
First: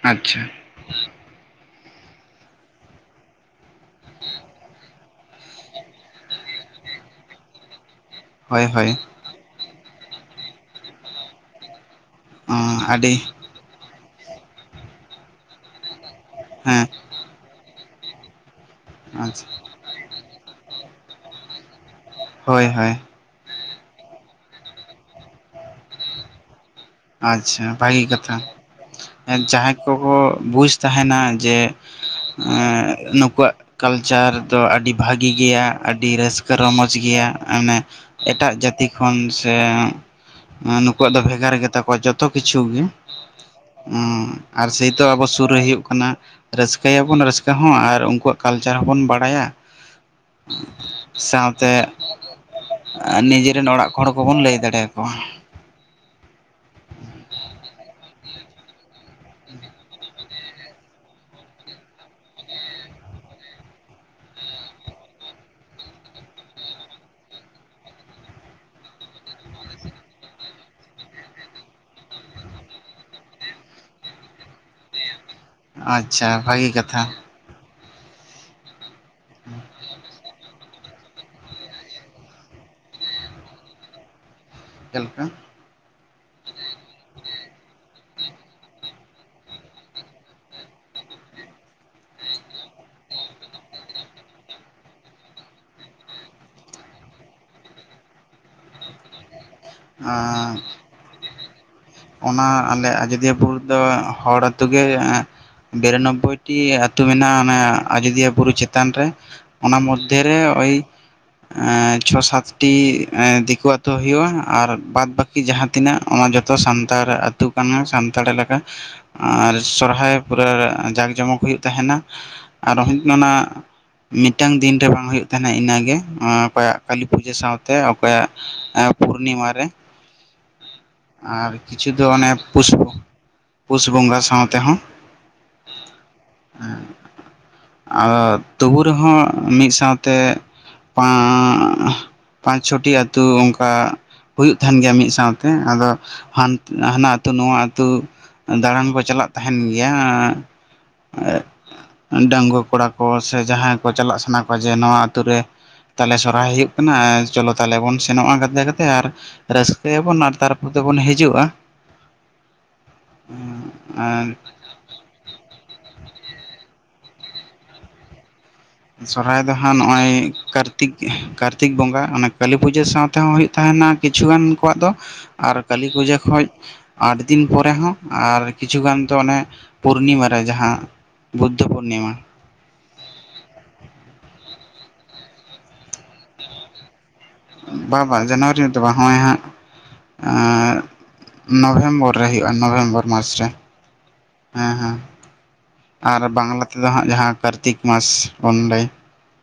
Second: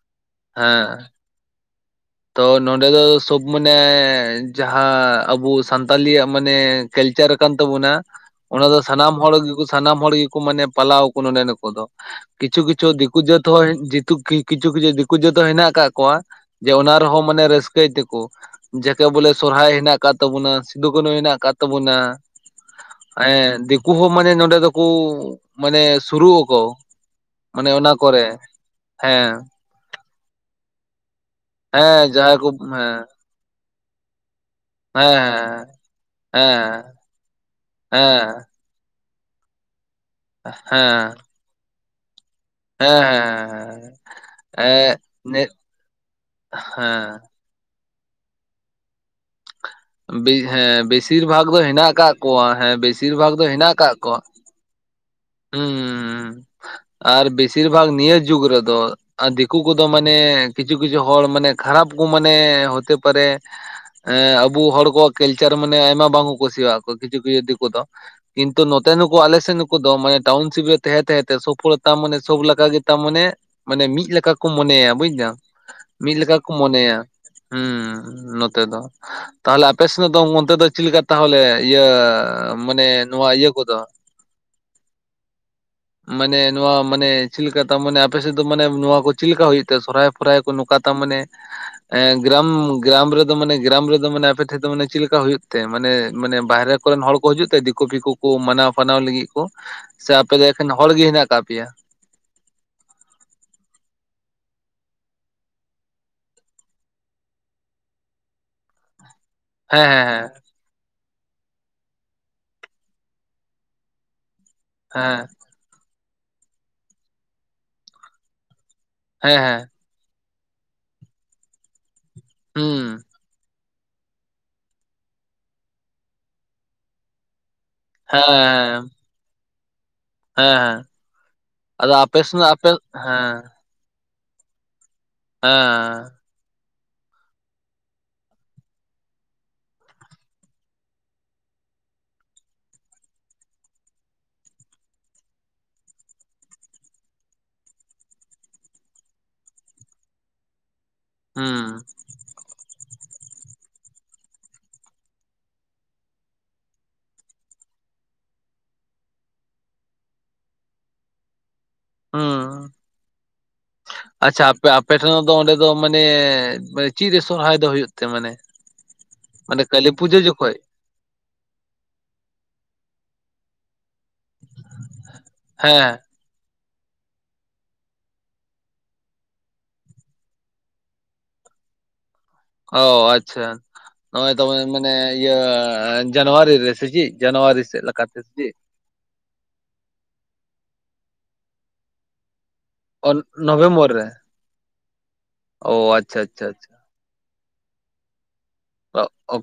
ᱟᱪᱪᱷᱟ ᱦᱮᱸᱻ ᱛᱚ ᱱᱚᱰᱮ ᱫᱚ ᱥᱚᱵ ᱢᱟᱱᱮ ᱡᱟᱦᱟᱸ ᱟᱵᱚ ᱥᱟᱱᱛᱟᱞᱤ ᱭᱟᱜ ᱢᱟᱱᱮᱼᱼ ᱠᱮᱞᱪᱟᱨ ᱠᱟᱱ ᱛᱟᱵᱩᱱᱟ᱾ ᱦᱳᱭ ᱚᱱᱟ ᱫᱚ ᱦᱳᱭ ᱥᱟᱱᱟᱢ ᱦᱚᱲ ᱜᱮᱠᱚ ᱥᱟᱱᱟᱢ ᱦᱚᱲ ᱜᱮᱠᱚ ᱢᱟᱱᱮ ᱯᱟᱞᱟᱣ ᱟᱠᱩ ᱱᱚᱰᱮᱱ ᱠᱚᱫᱚ᱾ ᱠᱤᱪᱷᱩ ᱠᱤᱪᱷᱩ ᱟᱹᱰᱤ ᱫᱤᱠᱩ ᱡᱟᱹᱛ ᱦᱚᱸ ᱠᱤᱪᱷᱩ ᱠᱤᱪᱷᱩ ᱫᱤᱠᱩ ᱡᱟᱹᱛ ᱦᱚ ᱦᱮᱱᱟᱜ ᱟᱠᱟᱫ ᱠᱚᱣᱟ ᱡᱮ ᱦᱮᱸ ᱚᱱᱟ ᱨᱮᱦᱚᱸᱼᱼ ᱢᱟᱱᱮ ᱨᱟᱹᱥᱠᱟᱹᱭ ᱛᱮᱠᱚ, ᱡᱟᱠᱮ ᱵᱚᱞᱮ ᱟᱪᱪᱷᱟ ᱥᱚᱨᱦᱟᱭ ᱦᱮᱱᱟᱜ ᱟᱠᱟᱫ ᱛᱟᱵᱚᱱᱟ, ᱥᱤᱫᱩ ᱠᱟᱱᱩ ᱦᱮᱱᱟᱜ ᱟᱠᱟᱫ ᱛᱟᱵᱚᱱᱟ᱾ ᱦᱳᱭ ᱦᱳᱭ᱾ ᱮᱸ ᱫᱤᱠᱩ ᱦᱚᱸ ᱢᱟᱱᱮ ᱱᱚᱰᱮ ᱫᱚᱠᱚ ᱢᱟᱱᱮ ᱥᱩᱨᱩᱜ-ᱟᱠᱚ᱾ ᱟᱪᱪᱷᱟ ᱵᱷᱟᱜᱤ ᱠᱟᱛᱷᱟ, ᱦᱮᱸ ᱡᱟᱦᱟᱸᱭ ᱠᱚᱠᱚ ᱵᱩᱡᱽ ᱛᱟᱸᱦᱮᱱᱟ ᱡᱮ ᱦᱮᱸ ᱡᱟᱦᱟᱸᱭ ᱠᱚ ᱮᱸᱻ ᱦᱮᱸ ᱱᱩᱠᱩᱣᱟᱜ ᱠᱟᱞᱪᱟᱨ ᱫᱚ ᱟᱹᱰᱤ ᱵᱷᱟᱹᱜᱤ ᱜᱮᱭᱟ ᱦᱮᱸ ᱟᱹᱰᱤ, ᱟᱹᱰᱤ ᱨᱟᱹᱥᱠᱟᱹ ᱦᱮᱸ ᱨᱚᱢᱚᱡᱽ ᱜᱮᱭᱟ ᱢᱟᱱᱮ ᱦᱮᱸ ᱮᱴᱟᱜ ᱡᱟᱹᱛᱤ ᱠᱚ ᱠᱷᱚᱱ ᱥᱮ ᱦᱮᱸ ᱱᱩᱠᱩᱣᱟᱜ ᱦᱮᱸ ᱫᱚ ᱵᱷᱮᱜᱟᱨ ᱜᱮᱛᱟ ᱠᱚᱣᱟ ᱡᱚᱛ ᱡᱚᱛᱚ ᱠᱤᱪᱷᱩ ᱜᱮ, ᱦᱮᱸ ᱩᱸ ᱟᱨ ᱦᱮᱸ ᱥᱮᱭᱛᱚ ᱟᱵᱚ ᱥᱩᱨ ᱨᱮ ᱦᱩᱭᱩᱜ ᱠᱟᱱᱟ ᱨᱟᱹᱥᱠᱟᱹᱭᱟᱵᱚᱱ ᱦᱮᱸ ᱨᱟᱹᱥ ᱛᱮᱦᱚᱸ ᱟᱨ ᱩᱝᱠᱩᱣᱟᱜ ᱠᱟᱞᱪᱟᱨ ᱦᱚᱸᱵᱚᱱ ᱵᱟᱲᱟᱭᱟ᱾ ᱦᱮᱸ ᱵᱮᱥᱤᱨ ᱵᱷᱟᱜᱽ ᱫᱚ ᱥᱟᱶᱛᱮ ᱦᱮᱱᱟᱜ ᱟᱠᱟᱫ ᱠᱚᱣᱟ ᱦᱮᱸ ᱵᱮᱥᱤᱨ ᱟᱻ ᱵᱷᱟᱜᱽ ᱫᱚ ᱱᱤᱡᱮ ᱨᱮᱱ ᱦᱮᱱᱟᱜ ᱚᱲᱟᱜ ᱟᱠᱟᱫ ᱦᱚᱲ ᱠᱚᱣᱟ ᱠᱚᱵᱚᱱ ᱞᱟᱹᱭ ᱫᱟᱲᱮ ᱚ᱾ ᱦᱩᱸ ᱟᱨ ᱵᱤᱥᱤᱨ ᱵᱷᱟᱜᱽ ᱱᱤᱭᱟᱹ ᱡᱩᱜᱽ ᱨᱮᱫᱚ ᱟᱨ ᱫᱤᱠᱩ ᱠᱚᱫᱚ ᱢᱟᱱᱮ, ᱠᱤᱪᱷᱩ ᱠᱤᱪᱷᱩ ᱦᱚᱲ ᱢᱟᱱᱮ ᱠᱷᱟᱨᱟᱯ ᱠᱚ ᱢᱟᱱᱮ ᱦᱚᱛᱮ ᱯᱟᱨᱮ ᱮᱸ ᱟᱵᱚ ᱦᱚᱲ ᱠᱚᱣᱟᱜ ᱠᱟᱞᱪᱟᱨ ᱢᱟᱱᱮ ᱟᱭᱢᱟ ᱵᱟᱝᱠᱚ ᱠᱩᱥᱤᱭᱟᱜ ᱠᱚ ᱠᱤᱪᱷᱩ ᱠᱤᱪᱷᱩ ᱫᱤᱠᱩ ᱫᱚ᱾ ᱠᱤᱱᱛᱩ ᱱᱚᱛᱮ ᱱᱩᱠᱩ ᱟᱞᱮ ᱥᱮ ᱱᱩᱠᱩ ᱢᱟᱱᱮ ᱴᱟᱣᱩᱱᱥᱤᱯ ᱨᱮ ᱛᱮᱦᱮᱸ ᱛᱮᱦᱮᱸ ᱛᱮ ᱥᱚᱵ ᱦᱚᱲ ᱛᱟᱢ ᱢᱟᱱᱮ, ᱥᱚᱵ ᱞᱮᱠᱟ ᱜᱮ ᱛᱟ ᱢᱟᱱᱮ ᱢᱟᱱᱮ ᱢᱤᱫ ᱞᱮᱠᱟ ᱠᱚ ᱢᱚᱱᱮᱭᱟ, ᱵᱩᱡᱫᱟᱢ ᱢᱤᱫ ᱞᱮᱠᱟ ᱟᱪᱪᱷᱟ ᱠᱚ ᱵᱷᱟᱹᱜᱤ ᱢᱚᱱᱮᱭᱟ᱾ ᱠᱟᱛᱷᱟ ᱦᱩᱸᱻ ᱱᱚᱛᱮ ᱫᱚ, ᱛᱟᱦᱞᱮ ᱟᱯᱮ ᱥᱮᱫ ᱫᱚ ᱢᱚᱫᱫᱷᱮ ᱫᱚ ᱪᱤᱫ ᱞᱮᱠᱟ ᱛᱟᱦᱚᱞᱮ ᱤᱭᱟᱹ ᱢᱟᱱᱮ ᱱᱚᱣᱟ ᱤᱭᱟᱹ ᱠᱚᱫᱚ ᱪᱮᱫ ᱦᱩᱸ? ᱢᱟᱱᱮ ᱱᱚᱣᱟ ᱢᱟᱱᱮ, ᱪᱮᱫ ᱞᱮᱠᱟ ᱛᱟ ᱢᱟᱱᱮ ᱟᱯᱮ ᱥᱮᱫ ᱫᱚ ᱢᱟᱱᱮ ᱱᱚᱣᱟ ᱠᱚ ᱪᱤᱫ ᱞᱮᱠᱟ ᱦᱩᱭᱩᱜ ᱛᱟᱦᱮᱸᱜ ᱥᱚᱨᱦᱟᱭ ᱯᱚᱨᱟᱭᱟ ᱠᱚ, ᱱᱚᱝᱠᱟ ᱛᱟᱢ ᱢᱟᱱᱮ ᱮ-ᱻ ᱜᱨᱟᱢ, ᱜᱨᱟᱢ ᱨᱮᱫᱚ ᱢᱟᱱᱮ, ᱜᱨᱟᱢ ᱨᱮᱫᱚ ᱢᱟᱱᱮ ᱟᱯᱮ ᱴᱷᱮᱡ ᱫᱚ ᱢᱟᱱᱮ ᱪᱮᱫ ᱞᱮᱠᱟ ᱦᱩᱭᱩᱜ ᱛᱮ ᱢᱟᱱᱮ, ᱢᱟᱱᱮ ᱵᱟᱦᱨᱮ ᱠᱚᱨᱮᱱ ᱦᱚᱲ ᱠᱚ ᱦᱤᱡᱩᱜ ᱛᱮ ᱫᱤᱠᱩ ᱯᱷᱤᱠᱩ ᱠᱚ ᱢᱟᱱᱟᱣ ᱯᱷᱟᱱᱟᱣ ᱞᱟᱹᱜᱤᱫ ᱠᱚ ᱥᱮ ᱟᱯᱮ ᱜᱮ ᱮᱠᱷᱮᱱ ᱦᱚᱲ ᱜᱮ ᱦᱮᱱᱟᱜ ᱠᱟᱜ ᱯᱮᱭᱟ? ᱚᱱᱟ ᱟᱞᱮ ᱟᱡᱳᱫᱤᱭᱟᱹ ᱵᱩᱨᱩ ᱫᱚ ᱦᱚᱲ ᱟᱹᱛᱳ ᱜᱮ ᱵᱤᱨᱟᱱᱚᱵᱵᱳᱭᱴᱤ ᱟᱹᱛᱩ ᱢᱮᱱᱟᱜ-ᱟ ᱚᱱᱟ ᱟᱡᱳᱫᱤᱭᱟᱹ ᱵᱩᱨᱩ ᱪᱮᱛᱟᱱ ᱨᱮ᱾ ᱚᱱᱟ ᱦᱮᱸ ᱦᱮᱸ ᱢᱚᱫᱽᱫᱷᱮᱨᱮ ᱳᱭ ᱮᱸᱻ ᱪᱷᱚ ᱥᱟᱛᱴᱤ ᱫᱤᱠᱩ ᱟᱛ ᱦᱩᱭᱩᱜ-ᱟ ᱟᱨ ᱵᱟᱫ ᱦᱮᱸ ᱵᱟᱹᱠᱤ ᱡᱟᱦᱟᱸ ᱛᱤᱱᱟᱹᱜ ᱚᱱᱟ ᱡᱚᱛᱚ ᱥᱟᱱᱛᱟᱲ ᱟᱹᱛᱩ ᱠᱟᱱᱟ ᱥᱟᱱᱛᱟᱲ ᱮᱞᱟᱠᱟ, ᱦᱮᱸ ᱦᱮᱸ ᱟᱨ ᱦᱮᱸ ᱥᱚᱨᱦᱟᱭ ᱯᱩᱨᱟᱹ ᱡᱟᱸᱠ ᱡᱚᱢᱚᱠ ᱦᱩᱭᱩᱜ ᱛᱟᱸᱦᱮᱱᱟ ᱟᱨ ᱦᱩᱸ ᱦᱚᱸᱜ-ᱚᱱᱟ ᱢᱤᱫᱴᱟᱝ ᱫᱤᱱ ᱨᱮ ᱵᱟᱝ ᱦᱩᱭᱩᱜᱳ ᱛᱟᱸᱦᱮᱱᱟ ᱤᱱᱟᱹᱜᱮ, ᱚᱠᱚᱭᱟᱜ ᱠᱟᱹᱞᱤ ᱯᱩᱡᱟᱹ ᱥᱟᱶᱛᱮ ᱦᱮᱸ ᱚᱠᱚᱭᱟᱜ ᱦᱮᱸ ᱯᱩᱨᱱᱤᱢᱟ ᱨᱮ᱾ ᱦᱮᱸ ᱦᱮᱸ, ᱟᱨ ᱟᱫᱚ ᱠᱤᱪᱷᱩ ᱫᱚ ᱟᱯᱮ ᱚᱱᱮ ᱥᱮᱱᱟᱜ ᱟᱯᱮ ᱯᱩᱥ ᱦᱮᱸ ᱯᱩᱥ ᱵᱚᱸᱜᱟ ᱥᱟᱶ ᱛᱮᱦᱚᱸ᱾ ᱦᱮᱸᱻ ᱟᱨ ᱛᱚᱵᱩ ᱨᱮᱦᱚᱸ ᱢᱤᱫ ᱥᱟᱶᱛᱮ [unintelligible] ᱯᱟᱸᱪ ᱪᱷᱚᱴᱤ ᱟᱛᱩ ᱚᱱᱠᱟ ᱦᱩᱭᱩᱜ ᱛᱟᱦᱮᱱ ᱜᱮᱭᱟ ᱢᱤᱫ ᱥᱟᱶᱛᱮ ᱟᱫᱚ ᱦᱟᱱ ᱦᱟᱱᱟ ᱟᱹᱛᱩ, ᱱᱚᱣᱟ ᱟᱹᱛᱩ ᱫᱟᱬᱟᱱ ᱠᱚ ᱪᱟᱞᱟᱜ ᱛᱟᱸᱦᱮᱱ ᱜᱮᱭᱟ᱾ ᱦᱩᱸ ᱰᱟᱺᱜᱽᱣᱟᱹ ᱠᱚᱲᱟ ᱠᱚ ᱥᱮ ᱡᱟᱦᱟᱸᱭ ᱠᱚ ᱪᱟᱞᱟᱜ ᱥᱟᱱᱟ ᱠᱚᱣᱟ ᱡᱮ ᱱᱚᱣᱟ ᱟᱹᱛ ᱨᱮ᱾ ᱛᱟᱞᱦᱮ ᱥᱚᱨᱦᱟᱭ ᱦᱩᱭᱩᱜ ᱠᱟᱱᱟ ᱪᱚᱞᱚ ᱛᱟᱞᱦᱮ ᱵᱚᱱ ᱥᱮᱱᱚᱜ-ᱟ ᱜᱟᱛᱮ ᱜᱟᱛᱮ ᱟᱨ ᱨᱟᱹᱥᱠᱟᱹᱭᱟᱵᱚᱱ ᱟᱨ ᱛᱟᱨᱯᱚᱛᱮᱵᱚᱱ ᱦᱤᱡᱩᱜ-ᱟ᱾ ᱦᱩᱸ ᱟᱨ ᱟᱪᱪᱷᱟ᱾ ᱟᱯᱮ, ᱟᱯᱮ ᱴᱷᱮᱱ ᱫᱚ ᱚᱸᱰᱮ ᱫᱚ ᱢᱟᱱᱮ ᱪᱮᱫ ᱨᱮ ᱥᱚᱨᱦᱟᱹᱭ ᱫᱚ ᱦᱩᱭᱩᱜ ᱛᱮ ᱢᱟᱱᱮ? ᱥᱚᱨᱚᱦᱟᱹᱭ ᱫᱚ ᱢᱟᱱᱮ ᱦᱟᱸᱜ ᱠᱟᱹᱞᱤ ᱱᱚᱜᱼᱚᱭ ᱯᱩᱡᱟᱹ ᱡᱚᱠᱷᱚᱡ ᱠᱟᱨᱛᱤᱠ ᱠᱟᱨᱛᱤᱠ ᱵᱚᱸᱜᱟ ᱚᱱᱟ ᱠᱟᱹᱞᱤ ᱯᱩᱡᱟᱹ ᱥᱟᱶᱛᱮᱦᱚᱸ ᱦᱩᱭᱩᱜ ᱛᱟᱦᱮᱱᱟ᱾ ᱠᱤᱪᱷᱩ ᱜᱟᱱ ᱠᱚᱣᱟᱜ ᱫᱚ ᱟᱨ ᱠᱟᱹᱞᱤ ᱦᱮᱸ ᱯᱩᱡᱟᱹ ᱠᱷᱚᱡᱼᱼ ᱟᱴ ᱫᱤᱱ ᱯᱚᱨᱮ ᱦᱚᱸ ᱟᱨ ᱠᱤᱪᱷᱩ ᱜᱟᱱ ᱫᱚ ᱚᱱᱮ ᱯᱩᱨᱱᱤᱢᱟ ᱨᱮ ᱡᱟᱦᱟᱸ ᱵᱩᱫᱽᱫᱷ ᱯᱩᱨᱱᱤᱢᱟ᱾ ᱚ ᱟᱪᱪᱷᱟ ᱱᱚᱜᱼᱚᱭ ᱛᱚᱢᱮ ᱢᱟᱱᱮ ᱡᱟᱱᱩᱣᱟᱨᱤ ᱨᱮ ᱥᱮ ᱪᱤᱫ? ᱵᱟ ᱵᱟ ᱡᱟᱱᱣᱟᱨᱤᱼᱼ ᱦᱚᱸᱜᱼᱚᱭ ᱦᱟᱸᱜ ᱱᱚᱵᱷᱮᱢᱵᱚᱨ ᱨᱮ ᱦᱩᱭᱩᱜᱼᱟ ᱱᱚᱵᱷᱮᱢᱵᱚᱨᱼᱼ ᱚ ᱦᱮ ᱱᱚᱵᱷᱮᱢᱵᱚᱨ ᱨᱮ ᱦᱮ ᱚ ᱟᱪᱪᱷᱟ ᱟᱨ ᱟᱪᱪᱷᱟ ᱵᱟᱝᱞᱟ ᱛᱮ ᱟᱪᱪᱷᱟ ᱫᱚᱼᱼ ᱛᱮᱫᱚ ᱦᱟᱸᱜ ᱡᱟᱦᱟᱸ ᱠᱟᱨᱛᱤᱠ ᱢᱟᱥ ᱵᱚᱱ ᱞᱟᱹᱭᱼᱼ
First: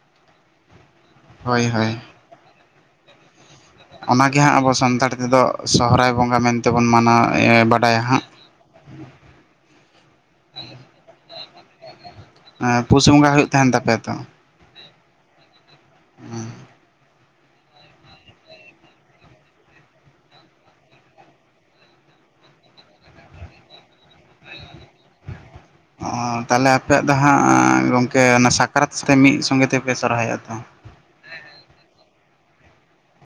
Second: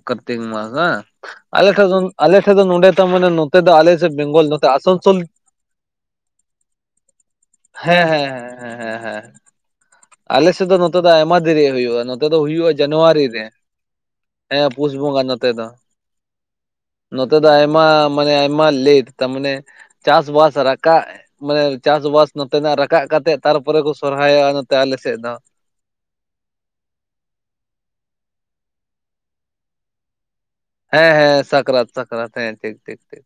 ᱡᱟᱨᱛᱤᱠ ᱢᱟᱥ ᱵᱟᱝ ᱦᱳᱭ ᱦᱳᱭ ᱟᱞᱮ ᱴᱷᱮᱱ ᱫᱚ ᱱᱚᱰᱮ ᱛᱚ ᱢᱟᱱᱮ ᱱᱚᱛᱮ ᱫᱚ ᱟᱞᱮᱼᱼ ᱚᱱᱟᱜᱮ ᱦᱟᱸᱜ ᱟᱵᱚ ᱥᱟᱱᱛᱟᱲ ᱛᱮᱫᱚ ᱥᱚᱦᱨᱟᱭ ᱵᱚᱸᱜᱟ ᱢᱮᱱᱛᱮᱵᱚᱱ ᱢᱟᱱᱟᱣ ᱵᱟᱰᱟᱭᱟ ᱦᱮᱸ ᱦᱟᱸᱜ᱾ ᱦᱮᱸ ᱦᱮᱸ ᱦᱮᱸ ᱦᱮᱸ ᱟᱞᱮ ᱥᱮᱫ ᱫᱚ ᱱᱚᱛᱮ ᱫᱚ ᱟᱭᱢᱟ ᱫᱮᱨᱤ ᱦᱩᱭᱩᱜᱼᱟ ᱱᱚᱛᱮ ᱫᱚ ᱦᱩᱭᱩᱜᱼᱟ ᱯᱩᱥ ᱡᱟᱱᱩᱭᱟᱨᱤ ᱵᱚᱸᱜᱟ ᱨᱮ᱾ ᱦᱩᱭᱩᱜ ᱛᱟᱦᱮᱱ ᱛᱟᱯᱮᱭᱟ ᱛᱚ ᱦᱮᱸ ᱯᱩᱥ ᱵᱚᱸᱜᱟ ᱱᱚᱛᱮ ᱫᱚ᱾ ᱱᱚᱛᱮ ᱫᱚ ᱟᱭᱢᱟ ᱢᱟᱱᱮ ᱟᱭᱢᱟ ᱞᱮᱴ ᱛᱟᱨᱢᱟᱱᱮᱼᱼ ᱪᱟᱥ ᱵᱟᱥ ᱨᱟᱠᱟᱵ ᱢᱟᱱᱮ ᱪᱟᱥᱵᱟᱥ ᱱᱚᱛᱮᱱᱟᱜ ᱨᱟᱠᱟᱵ ᱠᱟᱛᱮᱜ ᱛᱟᱨᱯᱚᱨᱮ ᱠᱚ ᱥᱚᱨᱦᱟᱹᱭᱚᱜᱼᱟ᱾ ᱱᱚᱼᱼ ᱟᱞᱮ ᱥᱮᱫ ᱫᱚ᱾ ᱚ ᱛᱟᱦᱚᱞᱮ ᱟᱯᱮᱭᱟᱜ ᱫᱚ ᱦᱟᱸᱜ ᱜᱚᱝᱠᱮ ᱚᱱᱟ ᱥᱟᱠᱨᱟᱹᱛ ᱨᱮ ᱢᱤᱫ ᱥᱚᱸᱜᱮ ᱛᱮᱯᱮ ᱥᱚᱨᱦᱟ‌ᱭᱚᱜᱼᱟ ᱛᱚ? ᱦᱮᱸ ᱦᱮᱸ ᱥᱟᱠᱨᱟᱹᱛ ᱥᱟᱠᱨᱟᱹᱛ ᱦᱮᱸ ᱴᱷᱤᱠ ᱴᱷᱤᱠ ᱴᱷᱤᱠ,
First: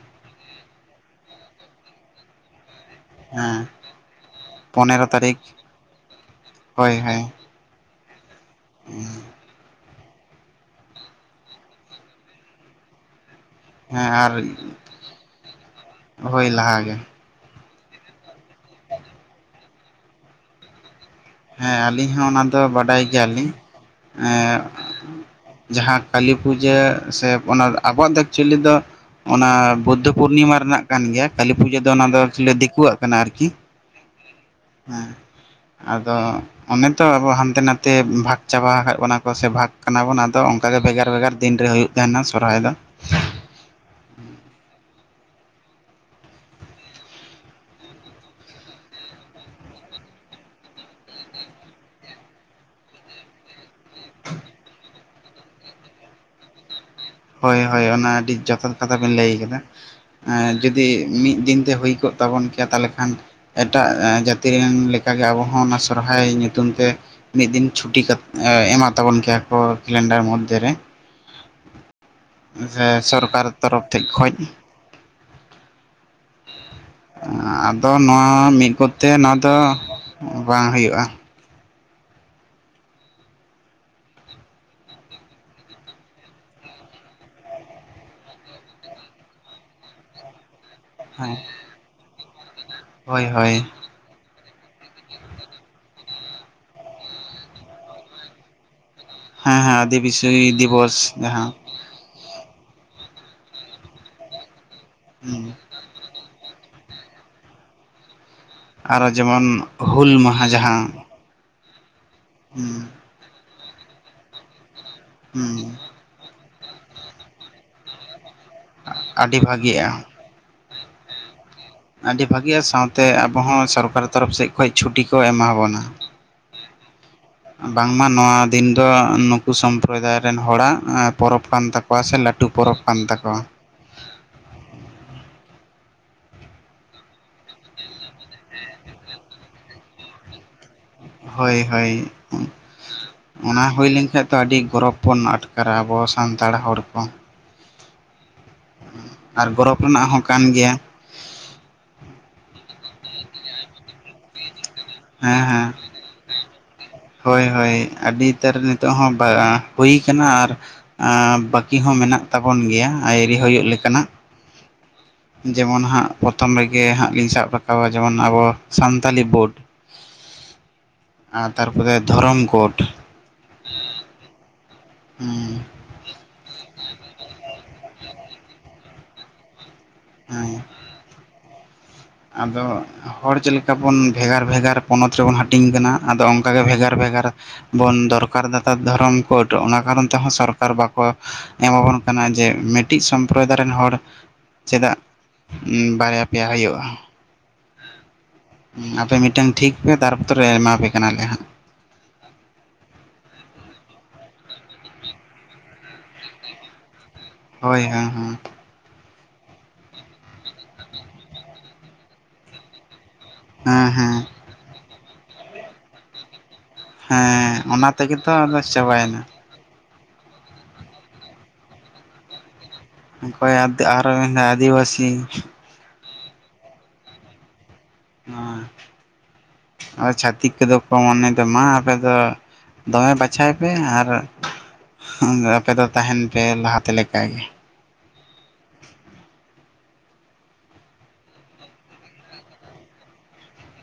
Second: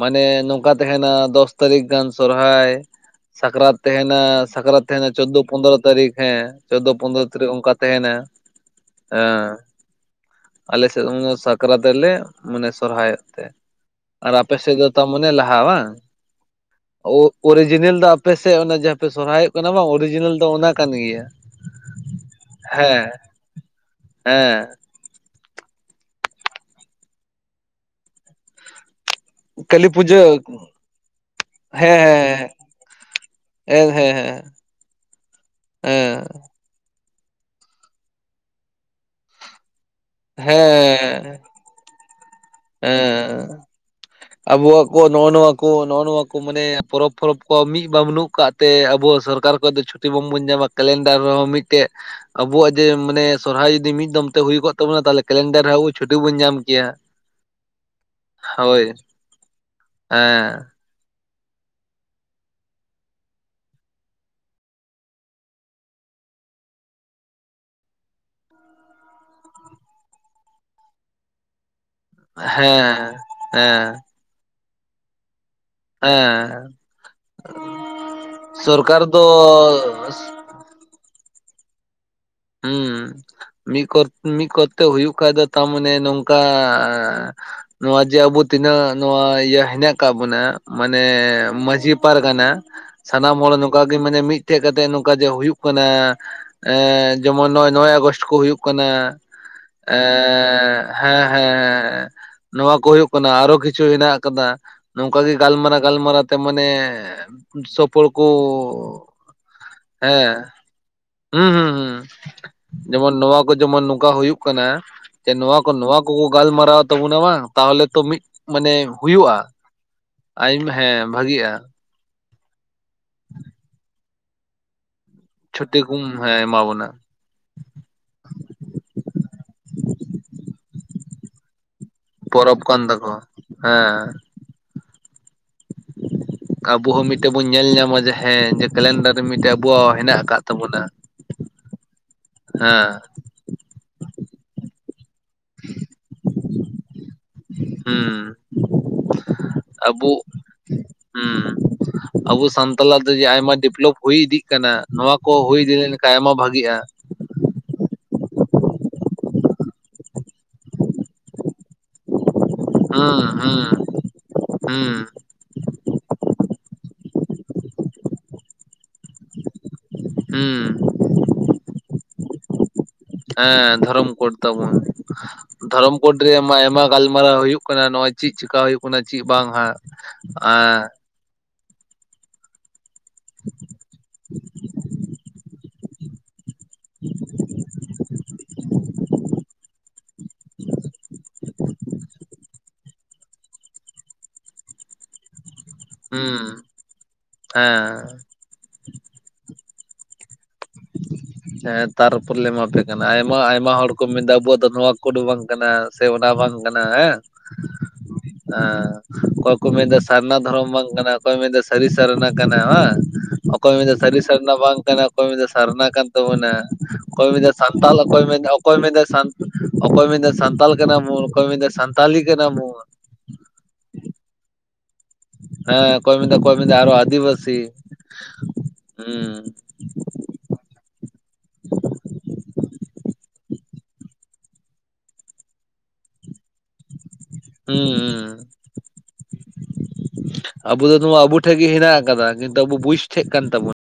ᱢᱟᱱᱮ ᱱᱚᱝᱠᱟ ᱛᱟᱦᱮᱱᱟ ᱫᱚᱥ ᱛᱟᱹᱨᱤᱠᱷ ᱜᱟᱱ ᱥᱚᱨᱦᱟᱭ᱾ ᱦᱮᱸ ᱥᱟᱠᱨᱟᱛ ᱛᱟᱦᱮᱱᱟ ᱥᱟᱠᱨᱟᱛ ᱯᱚᱱᱮᱨᱚ ᱛᱟᱦᱮᱱᱟ ᱪᱳᱫᱳ ᱛᱟᱹᱨᱤᱠᱷ ᱯᱚᱫᱨᱚ ᱛᱟᱹᱨᱤᱠᱷ ᱦᱮᱸ ᱪᱳᱫᱳ ᱦᱳᱭ ᱦᱳᱭ ᱯᱚᱸᱫᱽᱨᱚ ᱛᱟᱹᱨᱤᱠᱷ ᱚᱱᱠᱟᱼᱼ ᱛᱟᱦᱮᱱᱟ ᱟᱞᱮ ᱥᱮᱫ ᱦᱚᱸ ᱥᱟᱠᱨᱟᱛᱼᱼ ᱥᱟᱠᱨᱟᱛ ᱞᱮ ᱢᱟᱱᱮ ᱥᱚᱨᱦᱟᱭᱚᱜ ᱛᱮ᱾ ᱟᱨ ᱟᱯᱮ ᱥᱮᱫ ᱫᱚ ᱛᱚᱨ ᱢᱚᱱᱮ ᱞᱟᱦᱟ ᱵᱟᱝ? ᱦᱳᱭ ᱞᱟᱦᱟᱜᱮ ᱳᱼᱼ ᱚᱨᱤᱡᱤᱱᱟᱞ ᱫᱚ ᱟᱯᱮᱥᱮᱫ ᱚᱱᱟ ᱡᱟᱦᱟᱸᱯᱮ ᱥᱚᱨᱦᱟᱭᱚᱜ ᱠᱟᱱᱟ ᱵᱟᱝ ᱚᱨᱤᱡᱤᱱᱟᱞ ᱫᱚ ᱚᱱᱟ ᱠᱟᱱ ᱜᱮᱭᱟ᱾ ᱦᱮᱸ ᱟᱹᱞᱤᱧ ᱦᱚᱸ ᱚᱱᱟ ᱫᱚ ᱵᱟᱰᱟᱭ ᱦᱮᱸ ᱜᱮᱭᱟᱞᱤᱧ ᱮᱸᱼᱼ ᱦᱮᱸ ᱡᱟᱦᱟᱸ ᱠᱟᱹᱞᱤ ᱯᱩᱡᱟᱹ ᱥᱮ ᱚᱱᱟ ᱟᱵᱚᱣᱟᱜ ᱫᱚ ᱮᱠᱪᱩᱭᱮᱞᱤ ᱫᱚᱼᱼ ᱚᱱᱟ ᱠᱟᱹᱞᱤ ᱵᱩᱫᱽᱫᱷᱚ ᱯᱩᱡᱟᱹ ᱯᱩᱨᱱᱤᱢᱟ ᱨᱮᱱᱟᱜ ᱠᱟᱱ ᱜᱮᱭᱟ ᱠᱟᱹᱞᱤ ᱯᱩᱡᱟᱹ ᱫᱚ ᱦᱮᱸ ᱚᱱᱟ ᱫᱚ ᱫᱤᱠᱩᱣᱟᱜ ᱠᱟᱱᱟ ᱟᱨᱠᱤ᱾ ᱦᱮᱸᱻ ᱦᱮᱸ ᱟᱫᱚ ᱚᱱᱮ ᱛᱚ ᱟᱵᱚ ᱦᱟᱱᱛᱮ ᱱᱟᱛᱮ ᱵᱷᱟᱜᱽ ᱪᱟᱵᱟ ᱟᱠᱟᱫ ᱵᱚᱱᱟ ᱠᱚ ᱥᱮ ᱵᱷᱟᱜᱽᱼᱼ ᱠᱟᱱᱟ ᱵᱚᱱ ᱟᱫᱚ ᱦᱮᱸ ᱚᱱᱠᱟᱜᱮ ᱵᱷᱮᱜᱟᱨ ᱵᱷᱮᱜᱟᱨ ᱫᱤᱱ ᱨᱮ ᱦᱩᱭᱩᱜ ᱛᱟᱦᱮᱱᱟ ᱥᱚᱦᱨᱟᱭ ᱫᱚ ᱾ ᱦᱮᱸᱼᱼ [inaudible] ᱟᱵᱚᱣᱟᱜ ᱠᱚ ᱱᱚᱜᱼᱱᱚᱣᱟ ᱠᱚ ᱱᱚᱜᱼ ᱱᱚᱣᱟ ᱠᱚ ᱢᱟᱱᱮ ᱯᱚᱨᱚᱵᱽ ᱯᱚᱨᱚᱵᱽ ᱠᱚ ᱢᱤᱫ ᱵᱟ ᱵᱟᱹᱱᱩᱜ ᱟᱠᱟᱫᱼᱼ ᱛᱮ ᱟᱵᱚ ᱥᱚᱨᱠᱟᱨ ᱠᱷᱚᱡ ᱫᱚ ᱪᱷᱩᱴᱤ ᱵᱟᱝᱵᱚᱱ ᱧᱟᱢᱟ ᱠᱟᱹᱞᱮᱱᱰᱟᱨ ᱨᱮᱦᱚᱸ ᱢᱤᱫᱴᱮᱡᱼᱼ ᱟᱵᱚᱣᱟᱜ ᱡᱮ ᱢᱟᱱᱮ ᱥᱚᱨᱦᱟᱭ ᱡᱩᱫᱤ ᱢᱤᱫ ᱫᱚᱢ ᱛᱮ ᱦᱩᱭ ᱠᱚᱜ ᱛᱟᱵᱚᱱᱟ ᱛᱚᱞᱮ ᱠᱟᱹᱞᱮᱱᱰᱟᱨ ᱨᱮ ᱟᱵᱚ ᱪᱷᱩᱴᱤ ᱵᱚᱱ ᱧᱟᱢ ᱠᱮᱭᱟ᱾ ᱦᱳᱭ ᱦᱳᱭ ᱚᱱᱟ ᱟᱹᱰᱤ ᱡᱚᱛᱷᱟᱛ ᱦᱳᱭ ᱠᱟᱛᱷᱟ ᱵᱮᱱ ᱞᱟᱹᱭ ᱟᱠᱟᱫᱟ ᱡᱤᱼᱼ ᱦᱮᱸ ᱡᱩᱫᱤ ᱢᱤᱫ ᱫᱤᱱ ᱛᱮ ᱦᱩᱭ ᱠᱚᱜ ᱛᱟᱵᱚᱱ ᱠᱮᱭᱟ ᱛᱟᱦᱚᱞᱮ ᱠᱷᱟᱱ᱾ ᱮᱴᱟᱜ ᱡᱟᱹᱛᱤ ᱨᱮᱱ ᱞᱮᱠᱟᱜᱮ ᱟᱵᱚᱸ ᱚᱱᱟ ᱥᱚᱨᱦᱟᱭ ᱧᱩᱛᱩᱢ ᱛᱮᱼᱼ ᱢᱤᱫ ᱫᱤᱱ ᱪᱷᱩᱴᱤ ᱮᱢᱟ ᱛᱟᱵᱚᱱ ᱠᱮᱭᱟ ᱠᱚ ᱠᱮᱞᱮᱱᱰᱟᱨ ᱢᱚᱫᱽ ᱫᱷᱮᱭᱢ ᱨᱮᱼᱼ ᱡᱮ ᱦᱮᱸ ᱥᱚᱨᱠᱟᱨ ᱦᱮᱸ ᱛᱚᱨᱚᱯᱷ ᱴᱷᱮᱡ ᱠᱷᱚᱡ᱾ ᱦᱮᱸ ᱟᱫᱚ ᱱᱚᱣᱟ ᱢᱤᱫ ᱥᱚᱨᱠᱟᱨ ᱠᱚᱨᱛᱮ ᱫᱚ ᱱᱚᱣᱟ ᱫᱚᱼᱼ ᱵᱟᱝ ᱦᱩᱭᱩᱜᱼᱟ᱾ ᱦᱩᱢᱻ ᱢᱤᱫ ᱠᱚᱨ ᱢᱤᱫ ᱠᱚᱨᱛᱮ ᱦᱩᱭᱩᱜ ᱠᱷᱟᱢᱽ ᱫᱚ ᱛᱟᱨᱢᱟᱱᱮ ᱱᱚᱝᱠᱟ ᱱᱚᱣᱟ ᱡᱮ ᱟᱵᱚ ᱛᱤᱱᱟᱹᱜ ᱱᱚᱣᱟ ᱤᱭᱟᱹ ᱦᱮᱱᱟᱜ ᱟᱠᱟᱫ ᱵᱚᱱᱟ ᱢᱟᱱᱮ ᱦᱮᱸ ᱢᱟᱺᱡᱷᱤ ᱯᱟᱨᱜᱟᱱᱟ ᱦᱳᱭ ᱥᱟᱱᱟᱢ ᱦᱚᱲ ᱦᱳᱭ ᱱᱚᱝᱠᱟ ᱢᱟᱱᱮ ᱢᱤᱫᱴᱷᱮᱡ ᱠᱟᱛᱮᱜ ᱱᱚᱝᱠᱟ ᱡᱮ ᱦᱩᱭᱩᱜ ᱠᱟᱱᱟ ᱮ ᱡᱮᱢᱚᱱ ᱱᱚᱜᱼᱭ ᱱᱚᱭ ᱟᱜᱚᱥᱴ ᱠᱚ ᱦᱩᱭᱩᱜ ᱠᱟᱱᱟ᱾ ᱦᱮᱸ ᱦᱮᱸ ᱮ ᱟᱹᱫᱤᱵᱟᱹᱥᱤ ᱦᱮᱸ ᱫᱤᱵᱚᱥ ᱦᱮᱸ ᱡᱟᱦᱟᱸ ᱦᱮᱸ ᱱᱚᱣᱟ ᱠᱚ ᱦᱩᱭᱩᱜ ᱠᱟᱱᱟ ᱟᱨᱚ ᱠᱤᱪᱷᱩ ᱦᱮᱱᱟᱜ ᱟᱠᱟᱫᱟ ᱱᱚᱝᱠᱟ ᱜᱮ ᱦᱩᱸ ᱜᱟᱞᱢᱟᱨᱟᱣ ᱜᱟᱞ ᱢᱟᱨᱛᱮ ᱢᱟᱱᱮ ᱥᱯᱷᱚᱲ ᱠᱚ ᱟᱨᱚ ᱡᱮᱢᱚᱱ ᱦᱩᱞ ᱦᱮᱸ ᱢᱟᱦᱟ ᱡᱟᱦᱟᱸ ᱦᱩᱸ ᱦᱩᱸ ᱦᱩᱸ ᱦᱩᱸ ᱡᱮ ᱱᱚᱣᱟ ᱠᱚ ᱡᱚᱢᱚᱱ ᱱᱚᱝᱠᱟ ᱦᱩᱭᱩᱜ ᱠᱟᱱᱟ ᱡᱮ ᱱᱚᱣᱟ ᱠᱚ ᱦᱩᱸ ᱾ ᱠᱚᱠᱚ ᱜᱟᱞᱢᱟᱨᱟᱣ ᱛᱟᱵᱚᱱᱟ ᱵᱟᱝ ᱛᱟᱦᱚᱞᱮ ᱛᱚ ᱢᱤᱫ ᱢᱟᱱᱮ ᱦᱩᱭᱩᱜᱼᱟ ᱟᱹᱰᱤ ᱵᱷᱟᱜᱤᱜᱼᱟ ᱾ ᱟᱭᱢ ᱦᱮᱸ ᱵᱷᱟᱜᱤᱜᱼᱟ ᱟᱹᱰᱤ ᱵᱷᱟᱹᱜᱮᱤᱭᱟ ᱥᱟᱶᱛᱮ ᱟᱵᱚᱚᱸ ᱥᱚᱨᱠᱟᱨ ᱛᱚᱨᱚᱯᱷ ᱥᱮᱫ ᱠᱷᱚᱱ ᱪᱷᱩᱴᱤ ᱠᱚ ᱮᱢᱟ ᱵᱚᱱᱟ᱾ ᱪᱷᱩᱴᱤ ᱠᱚᱢ ᱦᱮᱸ ᱮᱢᱟ ᱵᱚᱱᱟ ᱵᱟᱝᱢᱟ ᱱᱚᱣᱟ ᱫᱤᱱ ᱫᱚ ᱱᱩᱠᱩ ᱥᱚᱢᱯᱨᱚᱫᱟᱭ ᱨᱮᱱ ᱦᱚᱲᱟᱜ ᱯᱚᱨᱚᱵᱽ ᱠᱟᱱ ᱛᱟᱠᱚ ᱚᱠᱟᱥᱮᱫ ᱞᱟᱹᱴᱩ ᱯᱚᱨᱚᱵᱽ ᱠᱟᱱ ᱛᱟᱠᱚᱣᱟ ᱾ ᱦᱮᱸ [inaudible] ᱟᱵᱚ ᱦᱚᱸ ᱢᱤᱫᱴᱮᱱ ᱵᱚᱱ ᱧᱮᱞ ᱧᱟᱢᱟ ᱡᱮ ᱦᱮᱸ ᱠᱮᱞᱮᱱᱰᱟᱨ ᱨᱮ ᱢᱤᱫᱴᱮᱡ ᱟᱵᱚᱣᱟᱜ ᱦᱮᱱᱟᱜ ᱟᱠᱟᱫ ᱛᱟᱵᱚᱱᱟ ᱾ ᱦᱳᱭ ᱦᱳᱭ ᱚᱱᱟ ᱦᱩᱭ ᱞᱮᱱᱠᱷᱟᱱᱡ ᱫᱚ ᱟᱹᱰᱤ ᱜᱚᱨᱚᱵ ᱟᱴᱠᱚ ᱟᱨ ᱟᱵᱚ ᱥᱟᱱᱛᱟᱲ ᱦᱚᱲ ᱠᱚ ᱾ ᱦᱮᱸ ᱟᱨ ᱜᱚᱨᱚᱵ ᱨᱮᱱᱟᱜ ᱦᱚᱸ ᱠᱟᱱ ᱜᱮᱭᱟ ᱾ ᱦᱮᱸ ᱟᱵᱚ ᱥᱟᱱᱛᱟᱞ ᱫᱚ ᱟᱭᱢᱟ ᱰᱮᱵᱷᱞᱚᱯ ᱦᱩᱭ ᱤᱫᱤᱜ ᱠᱟᱱᱟ ᱾ ᱱᱚᱣᱟ ᱠᱚ ᱦᱮᱸ ᱦᱩᱭ ᱦᱮᱸ ᱤᱫᱤ ᱞᱮᱱᱠᱷᱟᱱ ᱟᱭᱢᱟ ᱵᱷᱟᱜᱤᱜᱼᱟ ᱾ ᱦᱳᱭ ᱦᱳᱭ ᱟᱹᱰᱤ ᱩᱛᱟᱹᱨ ᱱᱤᱛᱚᱜ ᱦᱚᱸ ᱦᱩᱭ ᱠᱟᱱᱟ ᱟᱨ ᱵᱟ ᱠᱤ ᱦᱚᱸ ᱢᱮᱱᱟᱜ ᱛᱟᱵᱚᱱ ᱜᱮᱭᱟ ᱦᱩᱸ ᱟᱭᱨᱤ ᱦᱩᱭᱩᱜ ᱦᱩᱸ ᱞᱮᱠᱟᱱᱟᱜ ᱦᱩᱸ ᱡᱮᱢᱚᱱ ᱦᱟᱸᱜ ᱯᱨᱚᱛᱷᱚᱢ ᱨᱮᱜᱮ ᱦᱟᱸᱜ ᱞᱤᱧ ᱥᱟᱵ ᱨᱟᱠᱟᱵᱟ ᱡᱮᱢᱚᱱ ᱟᱵᱚ ᱥᱟᱱᱛᱟᱞᱤ ᱵᱳᱰ ᱦᱩᱸ ᱟᱨ ᱛᱟᱨᱯᱚᱨᱮ ᱫᱷᱚᱨᱚᱢ ᱠᱳᱰ ᱾ ᱦᱮᱸ ᱫᱷᱚᱨᱚᱢ ᱠᱳᱰ ᱛᱟᱵᱚᱱ ᱦᱮᱸ ᱫᱷᱚᱨᱚᱢ ᱠᱳᱰ ᱨᱮᱭᱟ ᱢᱟ ᱟᱭᱢᱟ ᱜᱟᱞᱢᱟᱨᱟᱣ ᱦᱩᱭᱩᱜ ᱠᱟᱱᱟ ᱱᱚᱜᱼᱚᱭ ᱪᱮᱫ ᱪᱮᱠᱟ ᱦᱩᱭᱩᱜ ᱠᱟᱱᱟ ᱪᱮᱫ ᱵᱟᱝ ᱦᱟᱜ ᱦᱮᱸ ᱟᱫᱚ ᱦᱚᱲ ᱪᱮᱫ ᱞᱮᱠᱟ ᱵᱚᱱ ᱵᱷᱮᱜᱟᱨ ᱵᱷᱮᱜᱟᱨ ᱯᱚᱱᱚᱛ ᱨᱮᱵᱚᱱ ᱦᱟᱹᱴᱤᱧ ᱠᱟᱱᱟ ᱟᱫᱚ ᱚᱱᱠᱟᱜᱮ ᱵᱷᱮᱜᱟᱨ ᱵᱷᱮᱜᱟᱨ ᱵᱚᱱ ᱫᱚᱨᱠᱟᱨ ᱫᱟ ᱫᱷᱚᱨᱚᱢ ᱠᱳᱰ ᱚᱱᱟ ᱠᱟᱨᱚᱱ ᱛᱮᱦᱚᱸ ᱥᱚᱨᱠᱟᱨ ᱵᱟᱠᱚ ᱮᱢᱟᱵᱚᱱ ᱠᱟᱱᱟ ᱡᱮ ᱢᱮᱫ ᱠᱟᱹᱴᱤᱡ ᱥᱚᱢᱯᱨᱚᱫᱟᱭ ᱨᱮᱱ ᱦᱚᱲ ᱪᱮᱫᱟᱜ ᱵᱟᱨᱭᱟ ᱯᱮᱭᱟ ᱦᱩᱸ ᱦᱤᱭᱳᱜᱼᱟ᱾ ᱦᱮᱸ ᱟᱯᱮ ᱢᱤᱫᱴᱟᱝ ᱴᱷᱤᱠ ᱯᱮ ᱛᱟᱨᱯᱛᱚᱨᱮ ᱮᱢᱟ ᱯᱮ ᱠᱟᱱᱟᱞᱮ ᱦᱟᱸᱜ ᱦᱮᱸ ᱛᱟᱨᱯᱚᱨ ᱞᱮ ᱮᱢᱟᱯᱮ ᱠᱟᱱᱟ ᱟᱭᱢᱟ ᱟᱭᱢᱟ ᱦᱚᱲ ᱠᱚ ᱢᱮᱱᱫᱟ ᱟᱵᱚᱣᱟᱜ ᱫᱚ ᱱᱚᱣᱟ ᱠᱚᱫᱚ ᱵᱟᱝ ᱠᱟᱱᱟ᱾ ᱥᱮ ᱚᱱᱟ ᱵᱟᱝ ᱠᱟᱱᱟ ᱦᱮᱸ ᱦᱳᱭ ᱦᱮᱸ ᱦᱮᱸ ᱦᱮᱸ ᱚᱠᱚᱭ ᱠᱚ ᱢᱮᱱᱫᱟ ᱥᱟᱨᱱᱟ ᱫᱷᱚᱨᱚᱢ ᱵᱟᱝ ᱠᱟᱱᱟ ᱚᱠᱚᱭ ᱠᱚ ᱢᱮᱱᱫᱟ ᱥᱟᱹᱨᱤ ᱥᱟᱨᱱᱟ ᱠᱟᱱᱟ ᱵᱟᱝ ᱚᱠᱚᱭ ᱦᱮᱸ ᱢᱮᱱᱫᱟ ᱦᱮᱸ ᱥᱟᱹᱨᱤ ᱥᱟᱨᱱᱟ ᱵᱟᱝ ᱠᱟᱱᱟ ᱚᱠᱚᱭ ᱢᱮᱱᱫᱟ ᱥᱟᱨᱱᱟ ᱠᱟᱱ ᱟᱫᱚ ᱢᱟᱱᱮ ᱚᱠᱚᱭ ᱦᱮᱸ ᱢᱮᱱᱫᱟᱭ ᱚᱱᱟ ᱥᱟᱱᱛᱟᱞ ᱛᱮᱜᱮ ᱚᱠᱚᱭ ᱛᱚ ᱢᱮᱱᱫᱟ ᱟᱫᱚ ᱚᱠᱚᱭ ᱢᱮᱱᱟᱭ ᱪᱟᱵᱟᱭᱮᱱᱟ ᱥᱟᱱᱛᱟ ᱚᱠᱚᱭ ᱢᱮᱱᱫᱟᱭ ᱥᱟᱱᱛᱟᱞ ᱠᱟᱱᱟ ᱵᱩᱱ ᱚᱠᱚᱭ ᱢᱮᱱᱫᱟᱭ ᱥᱟᱱᱛᱟᱞᱤ ᱠᱟᱱᱟ ᱵᱚᱱ ᱾ ᱚᱠᱚᱭ ᱟᱨ ᱢᱮᱱᱫᱟ ᱟᱫᱤᱵᱟᱥᱤ ᱾ ᱦᱮᱸ ᱚᱠᱚᱭ ᱢᱮᱱ ᱫᱟ ᱚᱠᱚᱭ ᱢᱮᱱᱫᱟ ᱟᱨᱦᱚᱸ ᱟᱫᱤᱵᱟᱥᱤ ᱾ [unintelligible] ᱟᱨ ᱪᱷᱟᱛᱤᱠ ᱠᱚᱫᱚ ᱠᱚ ᱢᱚᱱᱮ ᱫᱟ ᱢᱟ ᱟᱯᱮ ᱫᱚ ᱫᱚᱢᱮ ᱵᱟᱪᱷᱟᱭ ᱯᱮ ᱟᱨ ᱟᱯᱮ ᱫᱚ ᱛᱟᱦᱮᱱ ᱯᱮ ᱞᱟᱦᱟᱛᱮ ᱞᱮᱠᱟᱜᱮ ᱾ ᱦᱩᱸ ᱦᱩᱸ ᱾ ᱟᱵᱚ ᱫᱚ ᱱᱚᱣᱟ ᱟᱵᱚ ᱴᱷᱮᱡ ᱜᱮ ᱦᱮᱱᱟᱜ ᱟᱠᱟᱫᱟ ᱠᱤᱱᱛᱩ ᱟᱵᱚ ᱵᱩᱡ ᱴᱷᱮᱡ ᱠᱟᱱ ᱛᱟᱵᱚᱱᱟ